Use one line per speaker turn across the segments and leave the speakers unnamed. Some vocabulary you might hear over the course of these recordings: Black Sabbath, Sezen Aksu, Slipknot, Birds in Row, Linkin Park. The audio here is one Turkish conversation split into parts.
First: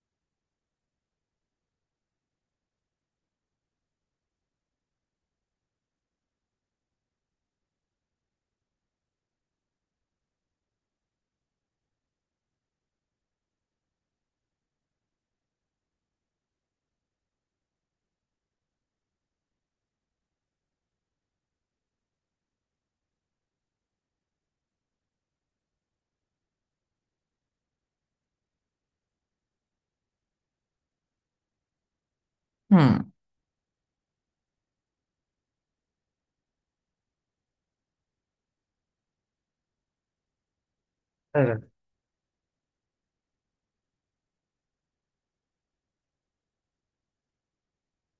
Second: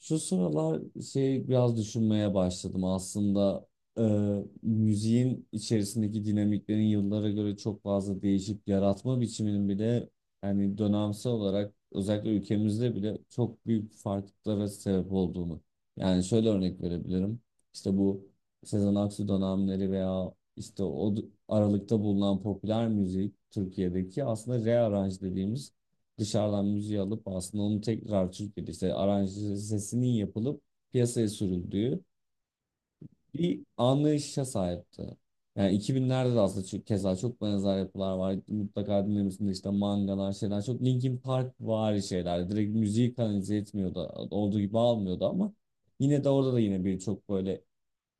Şu sıralar şey biraz düşünmeye başladım aslında e, müziğin içerisindeki dinamiklerin yıllara göre çok fazla değişip yaratma biçiminin bile yani dönemsel olarak özellikle ülkemizde bile çok büyük farklılıklara sebep olduğunu. Yani şöyle örnek verebilirim. İşte bu Sezen Aksu dönemleri veya işte aralıkta bulunan popüler müzik Türkiye'deki aslında rearrange dediğimiz dışarıdan müziği alıp aslında onu tekrar Türkiye'de işte aranjesinin yapılıp piyasaya sürüldüğü
Hmm.
bir anlayışa sahipti. Yani 2000'lerde de aslında çok, keza çok benzer yapılar var. Mutlaka dinlemişsindir işte mangalar şeyler. Çok Linkin Park
Evet.
vari şeyler. Direkt müziği kanalize etmiyordu. Olduğu gibi almıyordu ama yine de orada da yine bir çok böyle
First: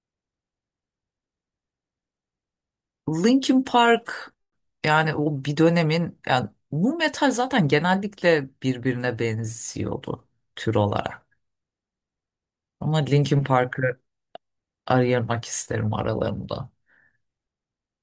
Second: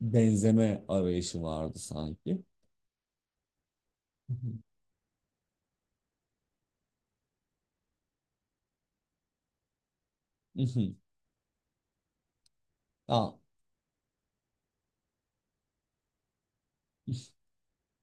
benzeme arayışı vardı sanki.
Linkin Park, o bir dönemin, nu metal zaten genellikle birbirine benziyordu tür olarak. Ama
Ya
Linkin Park'ı ayırmak isterim aralarında.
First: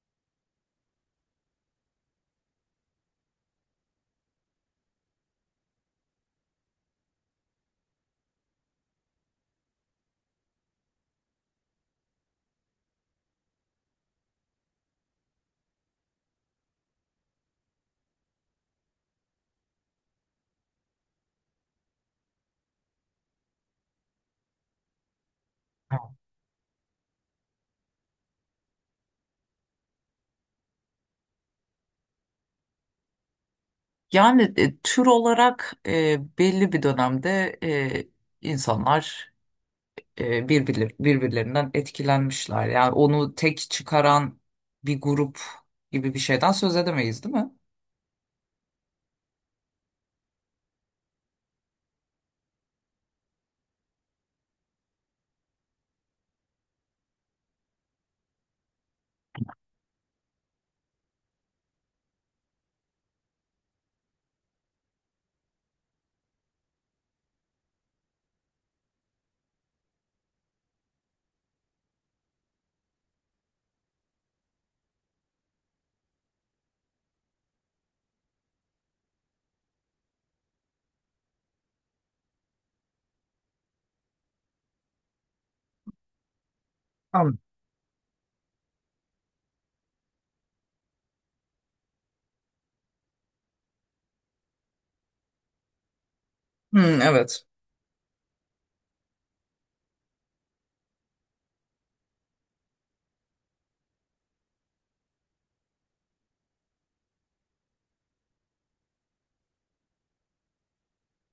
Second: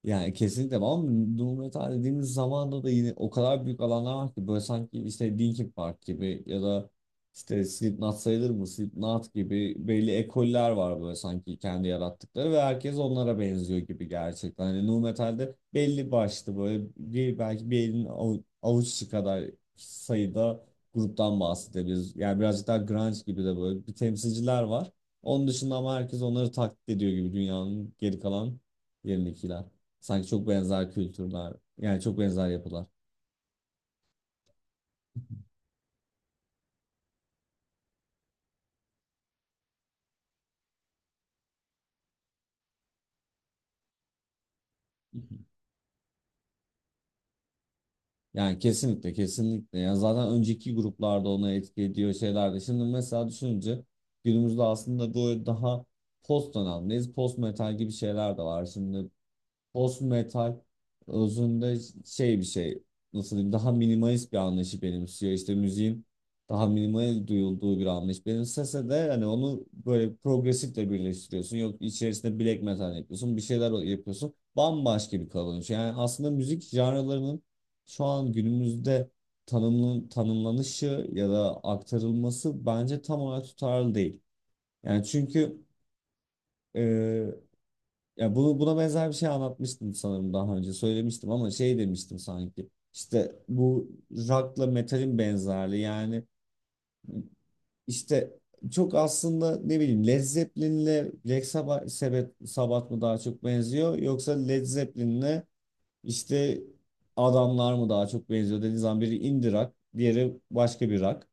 Yani kesinlikle var ama nu metal dediğimiz zamanda da yine o kadar büyük alanlar var ki böyle sanki işte Linkin Park gibi ya da işte Slipknot sayılır mı? Slipknot gibi belli ekoller var böyle sanki kendi yarattıkları ve herkes onlara benziyor gibi gerçekten. Hani nu metalde belli başlı böyle bir, belki bir elin avuççu kadar sayıda gruptan bahsedebiliriz. Yani birazcık daha grunge gibi de böyle bir temsilciler var. Onun dışında ama
Tamam.
herkes onları taklit ediyor gibi dünyanın geri kalan yerindekiler. Sanki çok benzer kültürler. Yani çok benzer yapılar.
Tür olarak, belli bir dönemde, insanlar, e, birbirlerinden etkilenmişler. Yani onu tek çıkaran bir
Hı hı.
grup gibi bir şeyden söz edemeyiz, değil mi?
Yani kesinlikle kesinlikle. Yani zaten önceki gruplarda ona etki ediyor şeyler de. Şimdi mesela düşününce günümüzde aslında böyle daha post dönemdeyiz. Post metal gibi şeyler de var. Şimdi post metal özünde şey bir şey nasıl diyeyim daha minimalist bir anlayışı benimsiyor. İşte müziğin daha minimal duyulduğu bir anlayış benimsese de hani onu böyle progresifle birleştiriyorsun. Yok içerisinde black metal yapıyorsun bir şeyler yapıyorsun. Bambaşka bir kalınış. Yani aslında müzik janralarının şu an günümüzde tanımlanışı ya da aktarılması bence tam olarak tutarlı değil. Yani çünkü ya bu buna benzer bir şey anlatmıştım sanırım daha önce söylemiştim ama şey demiştim sanki işte bu rock'la metalin benzerliği yani
Hmm, evet.
işte çok aslında ne bileyim Led Zeppelin'le Black Sabbath mı daha çok benziyor yoksa Led Zeppelin'le işte adamlar mı daha çok benziyor dediğin zaman biri indie rock diğeri başka bir rock.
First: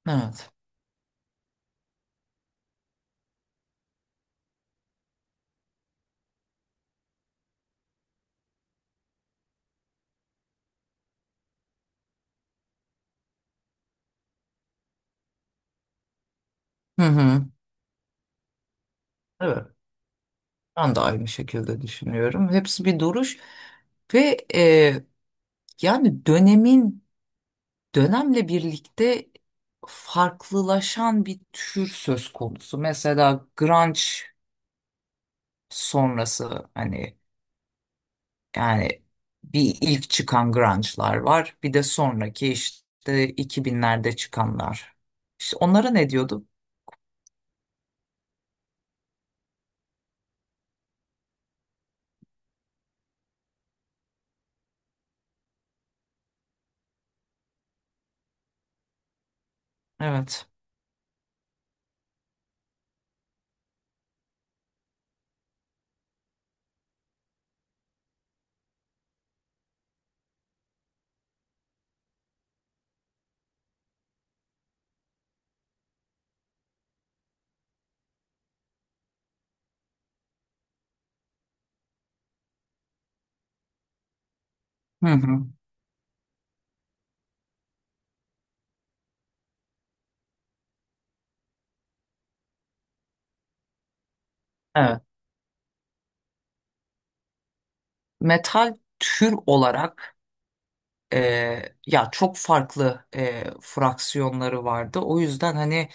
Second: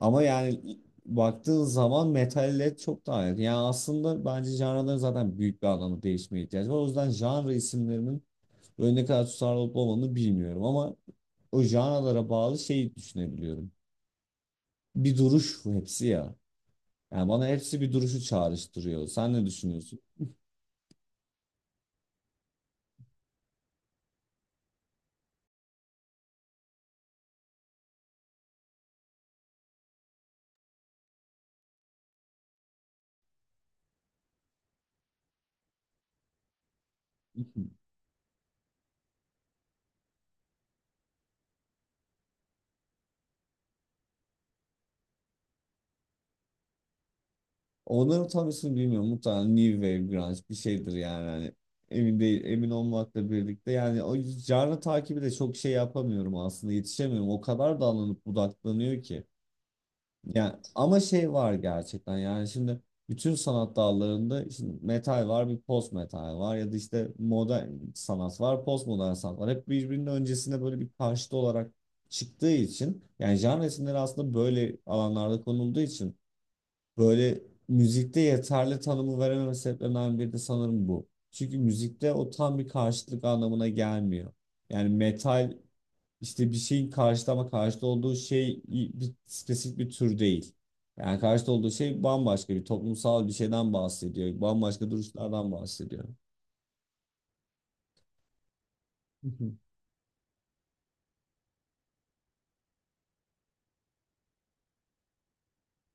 Ama
Evet.
yani baktığın zaman metal led çok daha yakın. Yani aslında bence janraların zaten büyük bir anlamda değişmeye ihtiyacı var. O yüzden janra isimlerinin böyle ne kadar tutarlı olup olmadığını bilmiyorum ama o janralara bağlı şeyi düşünebiliyorum. Bir duruş bu hepsi ya.
Hı
Yani
hı.
bana hepsi bir duruşu çağrıştırıyor. Sen ne
Evet.
düşünüyorsun?
Ben de aynı şekilde düşünüyorum. Hepsi bir duruş ve, yani dönemin, dönemle birlikte farklılaşan bir tür söz konusu. Mesela grunge sonrası, hani, yani bir ilk çıkan grunge'lar var. Bir de sonraki işte 2000'lerde çıkanlar. İşte onlara ne diyordu?
Onların tam ismini bilmiyorum. Muhtemelen New Wave Grunge bir şeydir yani. Hani emin değil, emin olmakla birlikte. Yani o canlı takibi de çok şey yapamıyorum aslında. Yetişemiyorum. O kadar dallanıp budaklanıyor ki.
Evet.
Yani ama şey var gerçekten. Yani şimdi bütün sanat dallarında şimdi metal var, bir post metal var ya da işte modern sanat var, post modern sanat var. Hep birbirinin öncesine böyle bir karşıt olarak çıktığı için yani genre isimleri aslında böyle alanlarda konulduğu için böyle müzikte yeterli tanımı verememe sebeplerinden biri de sanırım bu. Çünkü müzikte o tam bir karşıtlık anlamına gelmiyor. Yani
Hı hı.
metal işte bir şeyin karşıtı ama karşıtı olduğu şey bir spesifik bir tür değil. Yani karşıtı olduğu şey bambaşka bir toplumsal bir şeyden bahsediyor. Bambaşka
Evet.
duruşlardan bahsediyor.
Metal
Hı
tür
hı.
olarak ya çok farklı fraksiyonları vardı. O yüzden hani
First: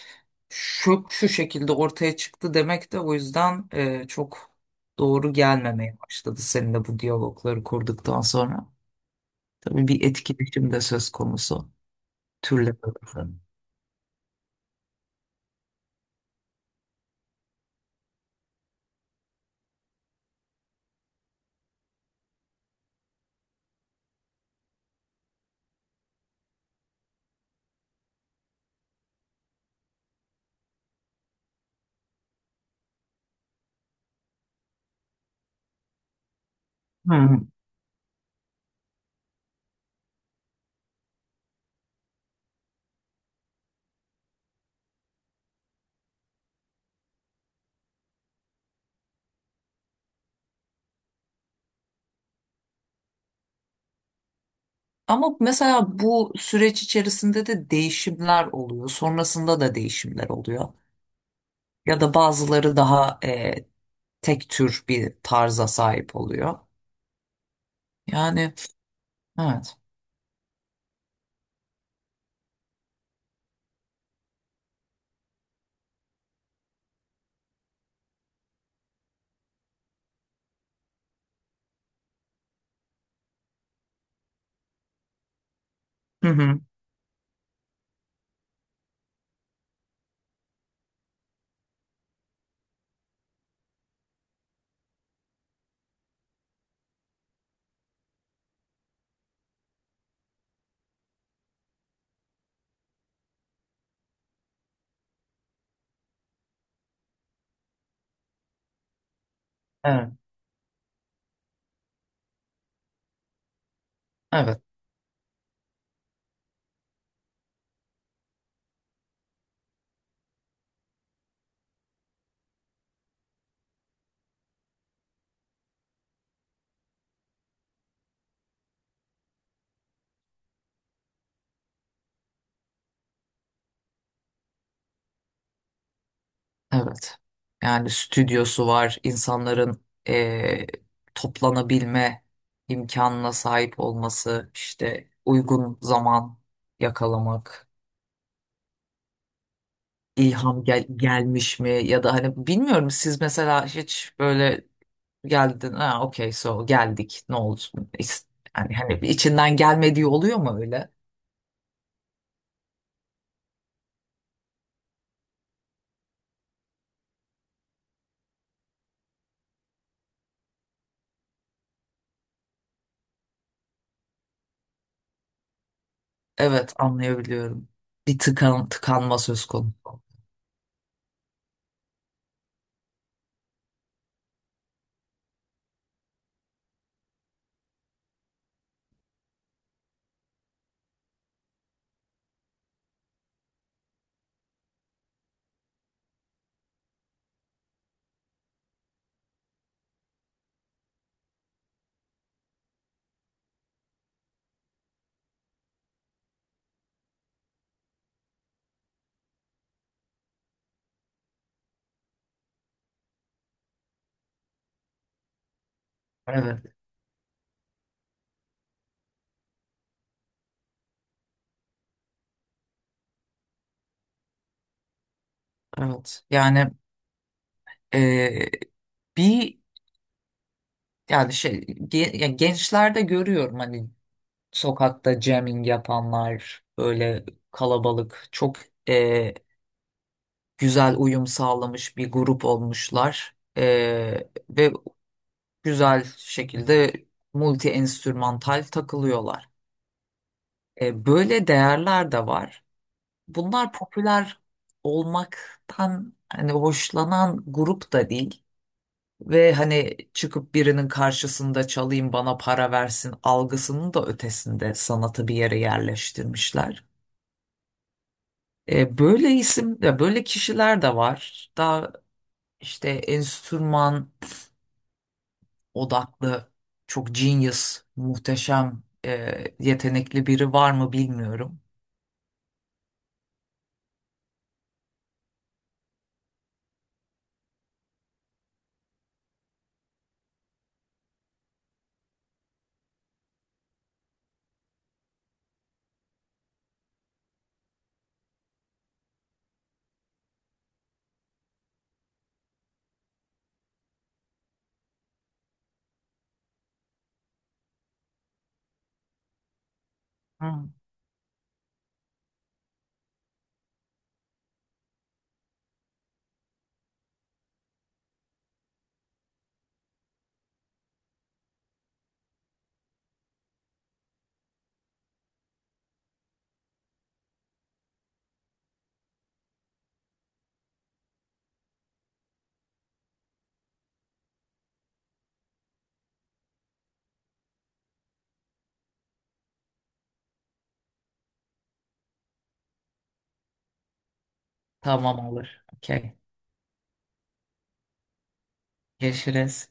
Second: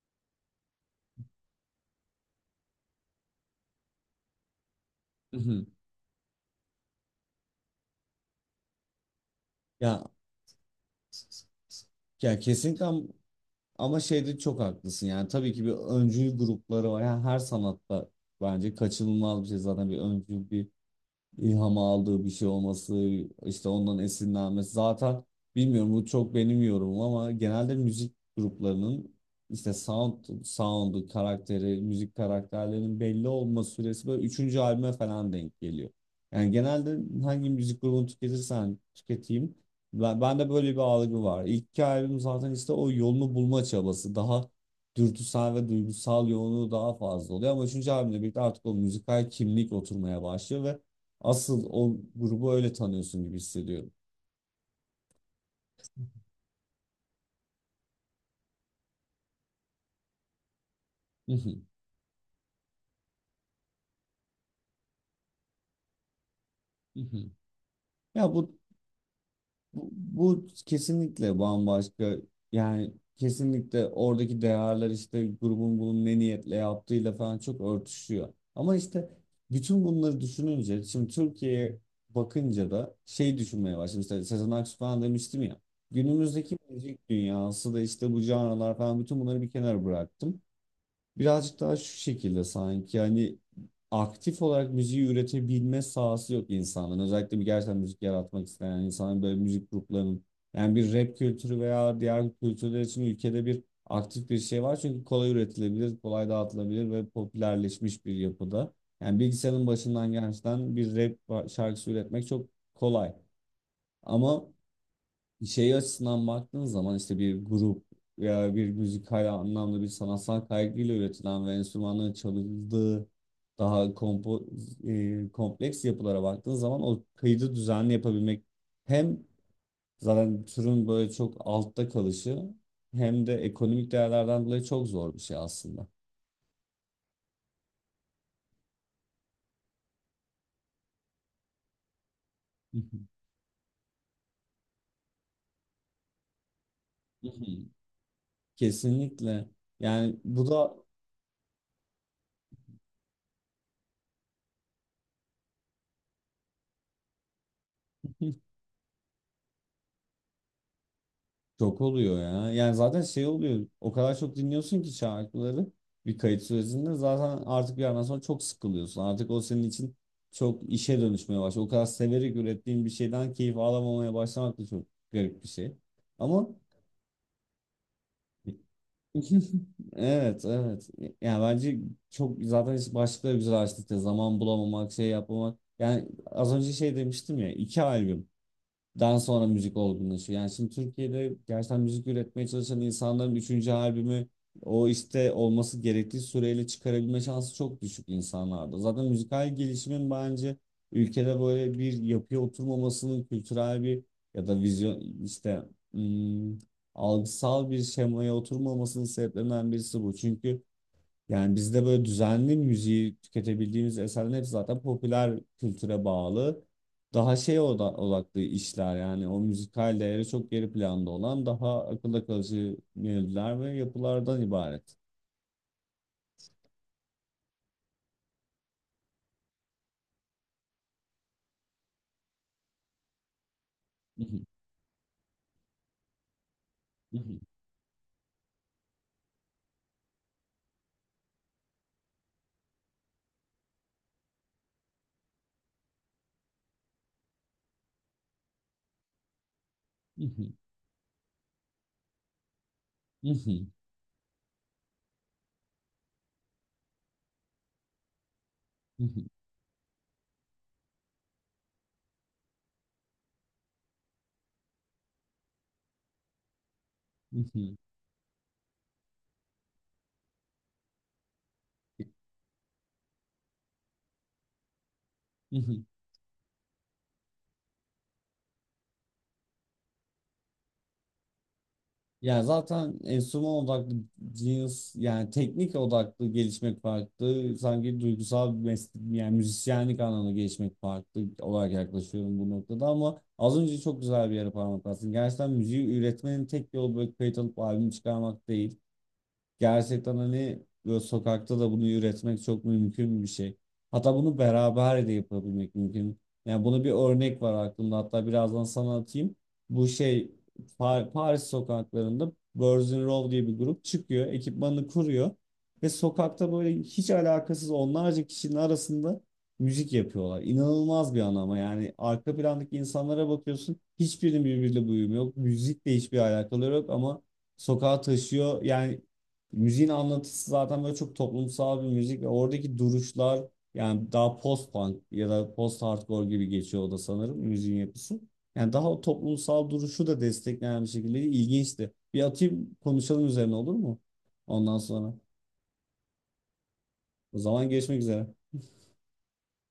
şu şu şekilde ortaya çıktı demek de o yüzden çok doğru
Hı hı.
gelmemeye başladı seninle bu diyalogları kurduktan sonra. Tabii
Ya,
bir etkileşim de söz konusu
ya,
türler
kesinlikle am-
arasında.
ama şeyde çok haklısın. Yani tabii ki bir öncül grupları var. Yani her sanatta bence kaçınılmaz bir şey zaten bir öncül bir ilham aldığı bir şey olması, işte ondan esinlenmesi. Zaten bilmiyorum bu çok benim yorumum ama genelde müzik gruplarının işte sound'u, karakteri, müzik karakterlerinin belli olma süresi böyle üçüncü albüme falan denk geliyor. Yani genelde
Hı.
hangi müzik grubunu tüketirsen tüketeyim. Bende böyle bir algı var. İlk iki albüm zaten işte o yolunu bulma çabası. Daha dürtüsel ve duygusal yoğunluğu daha fazla oluyor. Ama üçüncü albümle birlikte artık o müzikal kimlik oturmaya başlıyor ve asıl o grubu öyle tanıyorsun gibi hissediyorum.
Ama mesela bu süreç içerisinde de değişimler oluyor. Sonrasında da değişimler oluyor.
Hı hı,
Ya da bazıları daha tek tür bir tarza sahip oluyor.
hı hı. Ya
Yani
bu,
evet.
bu bu kesinlikle bambaşka yani kesinlikle oradaki değerler işte grubun bunu ne niyetle yaptığıyla falan çok örtüşüyor. Ama işte bütün bunları düşününce şimdi Türkiye'ye bakınca da şey düşünmeye başladım. İşte Sezen Aksu falan demiştim ya.
Hı
Günümüzdeki
hı.
müzik dünyası da işte bu canlılar falan bütün bunları bir kenara bıraktım. Birazcık daha şu şekilde sanki hani aktif olarak müziği üretebilme sahası yok insanların. Özellikle bir gerçekten müzik yaratmak isteyen insanların böyle müzik gruplarının yani bir rap kültürü veya diğer kültürler için ülkede bir aktif bir şey var. Çünkü kolay üretilebilir, kolay dağıtılabilir ve popülerleşmiş bir yapıda. Yani bilgisayarın başından
Evet,
gerçekten bir rap şarkısı üretmek çok kolay. Ama
evet,
şey açısından baktığın zaman işte bir grup veya bir müzikal anlamda bir sanatsal kaygıyla üretilen ve enstrümanların çalındığı daha kompleks yapılara baktığın zaman o kaydı düzenli yapabilmek hem zaten türün böyle çok altta kalışı hem de ekonomik değerlerden dolayı çok zor bir şey aslında.
evet. Yani stüdyosu var, insanların toplanabilme imkanına sahip olması, işte uygun zaman yakalamak,
Kesinlikle. Yani bu
ilham
da
gelmiş mi, ya da hani bilmiyorum, siz mesela hiç böyle geldin, ha okey so geldik ne oldu? İs- Yani hani içinden gelmediği oluyor mu öyle?
çok oluyor ya. Yani zaten şey oluyor. O kadar çok dinliyorsun ki şarkıları bir kayıt sürecinde zaten artık bir yerden sonra çok sıkılıyorsun. Artık o senin için çok işe dönüşmeye başlıyor. O kadar severek ürettiğin bir şeyden keyif alamamaya başlamak da çok garip bir şey. Ama
Evet, anlayabiliyorum. Bir tıkanma söz konusu.
evet evet. Yani bence çok zaten işte başlıkları güzel açtık ya. Zaman bulamamak, şey yapmamak. Yani az önce şey demiştim ya. İki albüm dan sonra müzik olgunlaşıyor. Yani şimdi Türkiye'de gerçekten müzik üretmeye çalışan insanların üçüncü albümü o işte olması gerektiği süreyle çıkarabilme şansı çok düşük insanlarda. Zaten müzikal gelişimin bence ülkede böyle bir yapıya oturmamasının kültürel bir ya da vizyon işte ım, algısal bir şemaya oturmamasının sebeplerinden birisi bu. Çünkü yani bizde böyle düzenli müziği tüketebildiğimiz eserlerin hepsi zaten popüler kültüre bağlı.
Evet,
Daha şey odaklı işler yani o müzikal değeri çok geri planda olan daha akılda kalıcı melodiler ve yapılardan ibaret.
evet. Eee, bir yani ya gençlerde görüyorum, hani sokakta jamming yapanlar, böyle kalabalık çok, eee, güzel uyum sağlamış bir grup olmuşlar. Ve güzel şekilde multi enstrümantal takılıyorlar. Böyle değerler de var. Bunlar popüler olmaktan hani hoşlanan grup da değil ve hani çıkıp birinin karşısında çalayım bana para versin algısının da ötesinde sanatı bir yere yerleştirmişler. Böyle isim, ya böyle kişiler de var. Daha işte enstrüman odaklı çok genius, muhteşem, yetenekli biri var mı bilmiyorum.
Yani zaten enstrüman odaklı cins yani teknik odaklı gelişmek farklı. Sanki duygusal bir meslek yani müzisyenlik anlamında gelişmek farklı olarak yaklaşıyorum bu noktada ama az önce çok güzel bir yere parmak bastın. Gerçekten müziği üretmenin tek yolu böyle kayıt alıp albüm çıkarmak değil. Gerçekten hani böyle sokakta da bunu üretmek çok mümkün bir şey. Hatta bunu beraber de yapabilmek mümkün. Yani buna bir örnek var aklımda. Hatta birazdan sana atayım. Bu şey
Hmm.
Paris sokaklarında Birds in Row diye bir grup çıkıyor. Ekipmanını kuruyor. Ve sokakta böyle hiç alakasız onlarca kişinin arasında müzik yapıyorlar. İnanılmaz bir an ama yani arka plandaki insanlara bakıyorsun. Hiçbirinin birbiriyle bir uyumu yok. Müzikle hiçbir alakaları yok ama sokağa taşıyor. Yani müziğin anlatısı zaten böyle çok toplumsal bir müzik ve oradaki duruşlar yani daha post punk ya da post hardcore gibi geçiyor o da sanırım müziğin yapısı. Yani daha o toplumsal duruşu da destekleyen bir şekilde ilginçti. Bir atayım konuşalım üzerine olur mu? Ondan sonra.
Tamam, olur. Okey.
O zaman görüşmek üzere.
Görüşürüz.